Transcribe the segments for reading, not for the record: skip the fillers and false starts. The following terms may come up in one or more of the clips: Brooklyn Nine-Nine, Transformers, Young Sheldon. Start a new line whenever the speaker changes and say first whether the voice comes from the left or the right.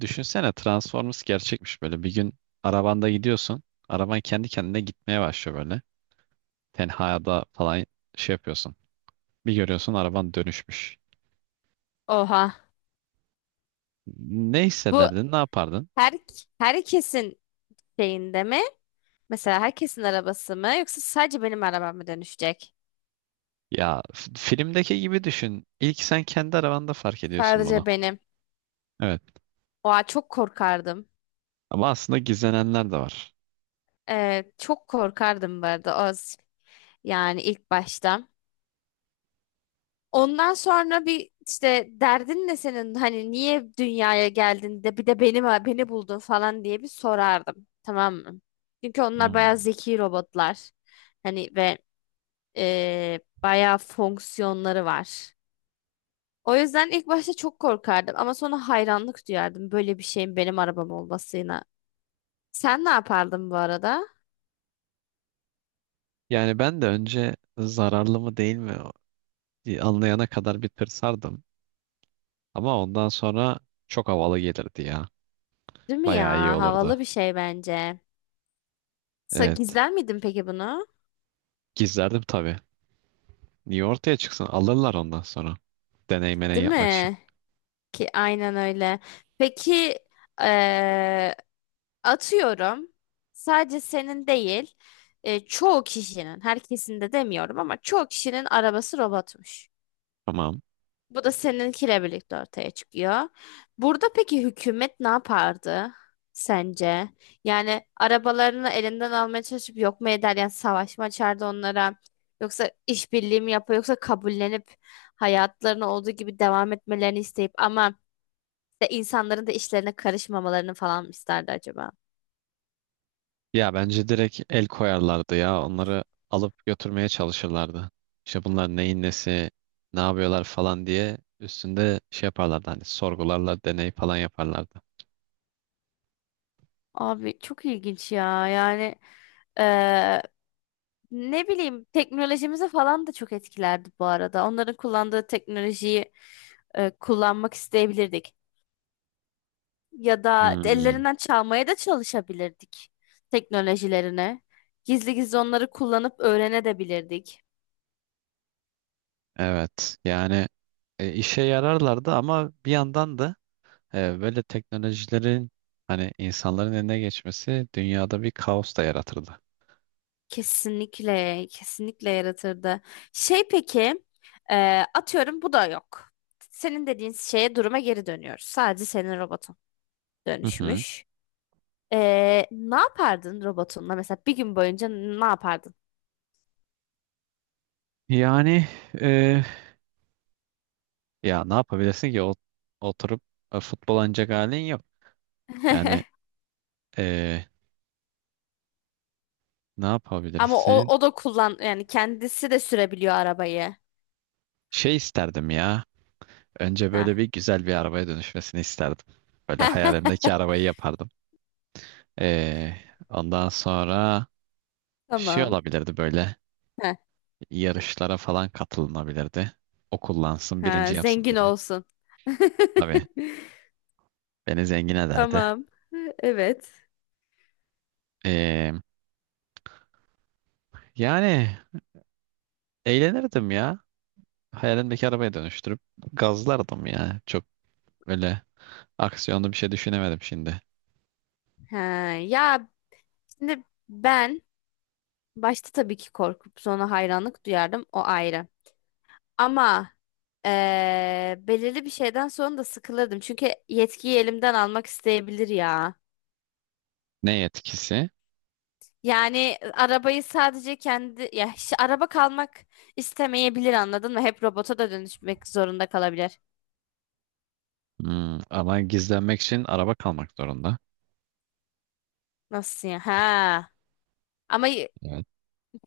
right: Düşünsene Transformers gerçekmiş böyle. Bir gün arabanda gidiyorsun. Araban kendi kendine gitmeye başlıyor böyle. Tenhada falan şey yapıyorsun. Bir görüyorsun araban dönüşmüş.
left: Oha.
right: Ne
left: Bu
right: hissederdin, ne yapardın?
left: her herkesin şeyinde mi? Mesela herkesin arabası mı? Yoksa sadece benim arabam mı dönüşecek?
right: Ya filmdeki gibi düşün. İlk sen kendi arabanda fark ediyorsun bunu.
left: Sadece benim.
right: Evet.
left: Oha çok korkardım.
right: Ama aslında gizlenenler de var.
left: Çok korkardım bu arada. O, yani ilk başta. Ondan sonra bir işte derdin ne senin? Hani niye dünyaya geldin de bir de benim beni buldun falan diye bir sorardım. Tamam mı? Çünkü onlar
right: Hmm.
left: bayağı zeki robotlar. Hani ve bayağı fonksiyonları var. O yüzden ilk başta çok korkardım ama sonra hayranlık duyardım böyle bir şeyin benim arabam olmasına. Sen ne yapardın bu arada?
right: Yani ben de önce zararlı mı değil mi diye anlayana kadar bir tırsardım. Ama ondan sonra çok havalı gelirdi ya.
left: Değil mi
right: Bayağı iyi
left: ya?
right: olurdu.
left: Havalı bir şey bence.
right: Evet.
left: Gizler miydin peki bunu?
right: Gizlerdim tabii. Niye ortaya çıksın? Alırlar ondan sonra. Deney meney
left: Değil
right: yapmak için.
left: mi? Ki aynen öyle. Peki eee, atıyorum sadece senin değil, çoğu kişinin, herkesin de demiyorum ama çoğu kişinin arabası robotmuş.
right: Tamam.
left: Bu da seninkiyle birlikte ortaya çıkıyor. Burada peki hükümet ne yapardı sence? Yani arabalarını elinden almaya çalışıp yok mu eder? Yani savaş mı açardı onlara? Yoksa işbirliği mi yapar? Yoksa kabullenip hayatlarına olduğu gibi devam etmelerini isteyip ama de insanların da işlerine karışmamalarını falan mı isterdi acaba?
right: Ya bence direkt el koyarlardı ya. Onları alıp götürmeye çalışırlardı. İşte bunlar neyin nesi, ne yapıyorlar falan diye üstünde şey yaparlardı. Hani sorgularla deney falan yaparlardı.
left: Abi çok ilginç ya. Yani eee, ne bileyim, teknolojimizi falan da çok etkilerdi bu arada. Onların kullandığı teknolojiyi kullanmak isteyebilirdik. Ya da
right: Hmm.
left: ellerinden çalmaya da çalışabilirdik teknolojilerini. Gizli gizli onları kullanıp öğrenebilirdik.
right: Evet. Yani işe yararlardı ama bir yandan da böyle teknolojilerin hani insanların eline geçmesi dünyada bir kaos da yaratırdı.
left: Kesinlikle, kesinlikle yaratırdı. Şey peki, e, atıyorum bu da yok. Senin dediğin şeye, duruma geri dönüyoruz. Sadece senin robotun
right: Hı hı.
left: dönüşmüş. Ne yapardın robotunla? Mesela bir gün boyunca ne yapardın?
right: Yani e, ya ne yapabilirsin ki oturup futbol oynayacak halin yok. Yani e, ne
left: Ama
right: yapabilirsin?
left: o, o da kullan yani kendisi de sürebiliyor arabayı.
right: Şey isterdim ya. Önce böyle bir
left: Ha.
right: güzel bir arabaya dönüşmesini isterdim. Böyle hayalimdeki arabayı yapardım. Ee, ondan sonra şey
left: Tamam.
right: olabilirdi böyle
left: Ha.
right: yarışlara falan katılınabilirdi. O kullansın
left: Ha,
right: birinci yapsın
left: zengin
right: beni.
left: olsun.
right: Tabii beni zengin ederdi.
left: Tamam. Evet.
right: Ee, yani eğlenirdim ya. Hayalimdeki arabaya dönüştürüp gazlardım ya. Çok öyle aksiyonlu bir şey düşünemedim şimdi.
left: Ha, ya şimdi ben başta tabii ki korkup sonra hayranlık duyardım, o ayrı. Ama belirli bir şeyden sonra da sıkılırdım. Çünkü yetkiyi elimden almak isteyebilir ya.
right: Ne etkisi?
left: Yani arabayı sadece kendi, ya hiç araba kalmak istemeyebilir, anladın mı? Hep robota da dönüşmek zorunda kalabilir.
right: Hmm, ama gizlenmek için araba kalmak zorunda.
left: Nasıl ya? Ha. Ama
right: Evet.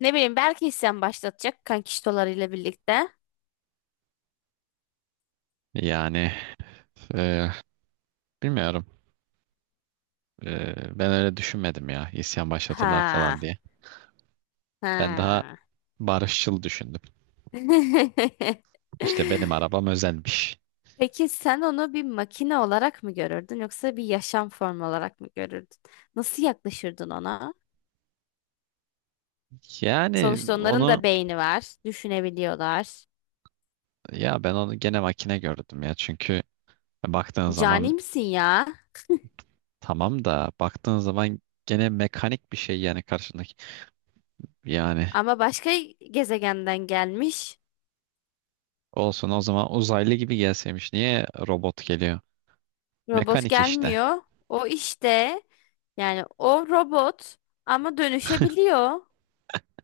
left: ne bileyim belki isyan başlatacak kankiştolarıyla birlikte.
right: Yani e, bilmiyorum. Ben öyle düşünmedim ya. İsyan başlatırlar falan
left: Ha.
right: diye. Ben daha
left: Ha.
right: barışçıl düşündüm. İşte benim arabam özelmiş.
left: Peki sen onu bir makine olarak mı görürdün, yoksa bir yaşam formu olarak mı görürdün? Nasıl yaklaşırdın ona?
right: Yani
left: Sonuçta onların da
right: onu
left: beyni var, düşünebiliyorlar.
right: ya ben onu gene makine gördüm ya. Çünkü baktığın
left: Cani
right: zaman
left: misin ya?
right: tamam da baktığın zaman gene mekanik bir şey yani karşındaki. Yani
left: Ama başka gezegenden gelmiş.
right: olsun o zaman uzaylı gibi gelseymiş. Niye robot geliyor?
left: Robot
right: Mekanik işte.
left: gelmiyor. O işte, yani o robot ama dönüşebiliyor.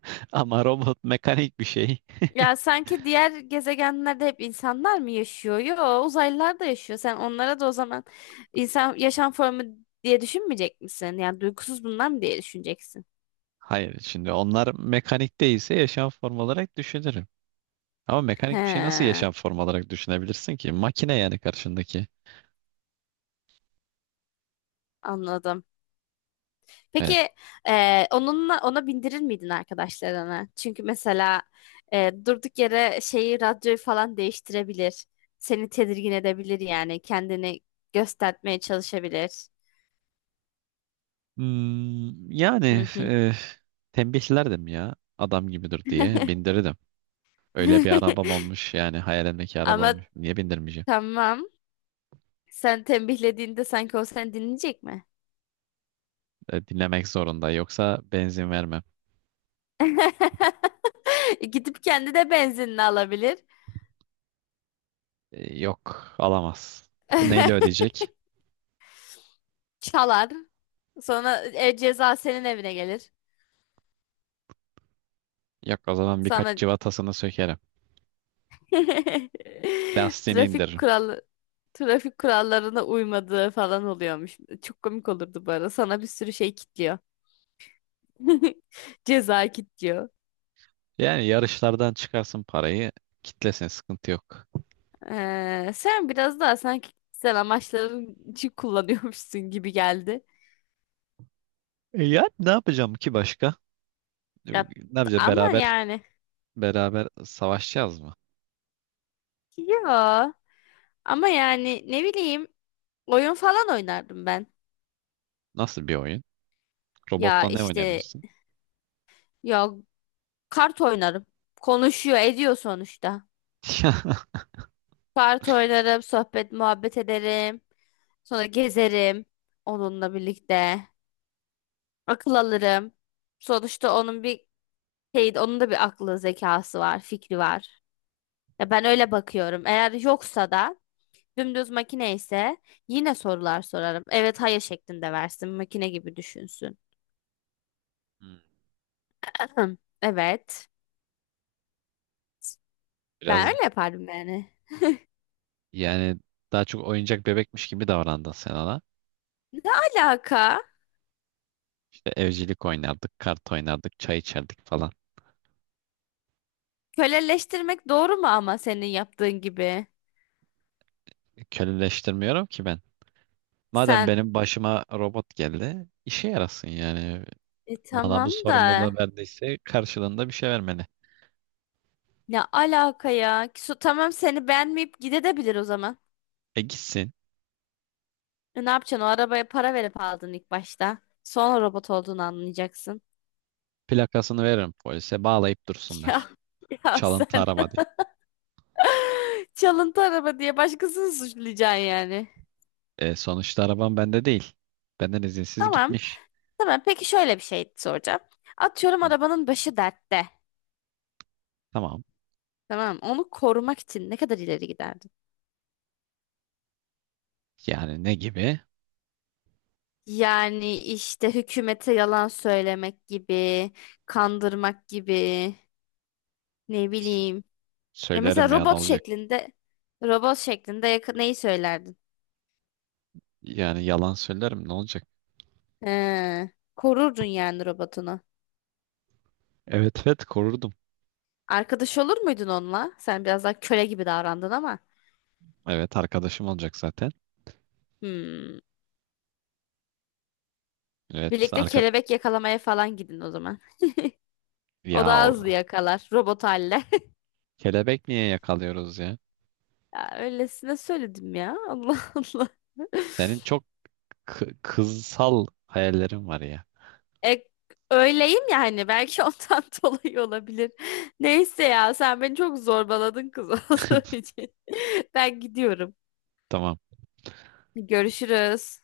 right: Ama robot mekanik bir şey.
left: Ya sanki diğer gezegenlerde hep insanlar mı yaşıyor? Yo, uzaylılar da yaşıyor. Sen onlara da o zaman insan yaşam formu diye düşünmeyecek misin? Yani duygusuz bunlar mı diye düşüneceksin?
right: Hayır şimdi onlar mekanik değilse yaşam formu olarak düşünürüm. Ama mekanik bir şey nasıl
left: He,
right: yaşam formu olarak düşünebilirsin ki? Makine yani karşındaki.
left: anladım.
right: E,
left: Peki onunla, ona bindirir miydin arkadaşlarına? Çünkü mesela durduk yere şeyi, radyoyu falan değiştirebilir. Seni tedirgin edebilir, yani kendini göstermeye çalışabilir.
right: Hmm, yani
left: Hı hı.
right: e, Tembihlerdim ya adam gibidir diye bindirirdim. Öyle bir arabam olmuş yani hayalimdeki araba
left: Ama
right: olmuş. Niye bindirmeyeceğim?
left: tamam. Sen tembihlediğinde sanki o seni dinleyecek mi?
right: Dinlemek zorunda yoksa benzin vermem.
left: Gidip kendi de benzinini alabilir.
right: Yok alamaz. Bu neyle ödeyecek?
left: Çalar. Sonra ceza senin evine gelir.
right: Yok o zaman birkaç
left: Sana
right: cıvatasını sökerim. Lastiğini
left: Trafik
right: indiririm.
left: kuralı trafik kurallarına uymadığı falan oluyormuş. Çok komik olurdu bu arada. Sana bir sürü şey kitliyor. Ceza kitliyor.
right: Yani yarışlardan çıkarsın parayı kitlesin sıkıntı yok.
left: Sen biraz daha sanki kişisel amaçların için kullanıyormuşsun gibi geldi.
right: Yani ne yapacağım ki başka? E,
left: Ya,
right: Ne yapacağız
left: ama
right: beraber
left: yani
right: beraber savaşacağız mı?
left: yo, ama yani ne bileyim oyun falan oynardım ben.
right: Nasıl bir oyun?
left: Ya
right: Robotla ne
left: işte,
right: oynayabilirsin?
left: ya kart oynarım. Konuşuyor, ediyor sonuçta. Kart oynarım, sohbet, muhabbet ederim. Sonra gezerim onunla birlikte. Akıl alırım. Sonuçta onun bir onun da bir aklı, zekası var, fikri var. Ya ben öyle bakıyorum. Eğer yoksa da, dümdüz makine ise, yine sorular sorarım. Evet, hayır şeklinde versin. Makine gibi düşünsün.
right: Hmm.
left: Ahem, evet. Ben
right: Biraz
left: öyle yapardım yani.
right: yani daha çok oyuncak bebekmiş gibi davrandın sen ona.
left: Ne alaka?
right: İşte evcilik oynardık, kart oynardık, çay içerdik falan.
left: Köleleştirmek doğru mu ama senin yaptığın gibi?
right: Köleleştirmiyorum ki ben. Madem
left: Sen
right: benim başıma robot geldi, işe yarasın yani. Bana
left: tamam
right: bu
left: da
right: sorumluluğu verdiyse karşılığında bir şey vermeli.
left: ne alaka ya? Su, tamam, seni beğenmeyip gidebilir o zaman.
right: E gitsin,
left: E, ne yapacaksın? O arabaya para verip aldın ilk başta. Sonra robot olduğunu anlayacaksın.
right: plakasını veririm polise, bağlayıp dursunlar.
left: Ya, ya
right: Çalıntı
left: sen
right: araba diye.
left: çalıntı araba diye başkasını suçlayacaksın yani.
right: Sonuçta arabam bende değil. Benden izinsiz
left: Tamam.
right: gitmiş.
left: Tamam. Peki şöyle bir şey soracağım. Atıyorum
right: Hı,
left: arabanın başı dertte.
right: tamam.
left: Tamam. Onu korumak için ne kadar ileri giderdin?
right: Yani ne gibi?
left: Yani işte hükümete yalan söylemek gibi, kandırmak gibi, ne
right: S-
left: bileyim. Ya mesela
right: Söylerim ya ne olacak?
left: robot şeklinde yakın neyi söylerdin?
right: Yani yalan söylerim ne olacak?
left: He, korurdun yani robotunu.
right: Evet, evet korurdum.
left: Arkadaş olur muydun onunla? Sen biraz daha köle gibi davrandın ama.
right: Evet arkadaşım olacak zaten.
left: Hmm.
right: Evet
left: Birlikte
right: arka...
left: kelebek yakalamaya falan gidin o zaman. O
right: Ya
left: daha hızlı
right: o...
left: yakalar robot halle.
right: Kelebek niye yakalıyoruz ya?
left: Ya öylesine söyledim ya. Allah Allah.
right: Senin çok kızsal hayallerin var ya.
left: E, Öyleyim ya, hani belki ondan dolayı olabilir. Neyse ya, sen beni çok zorbaladın kız olduğu için. Ben gidiyorum.
right: Tamam.
left: Görüşürüz.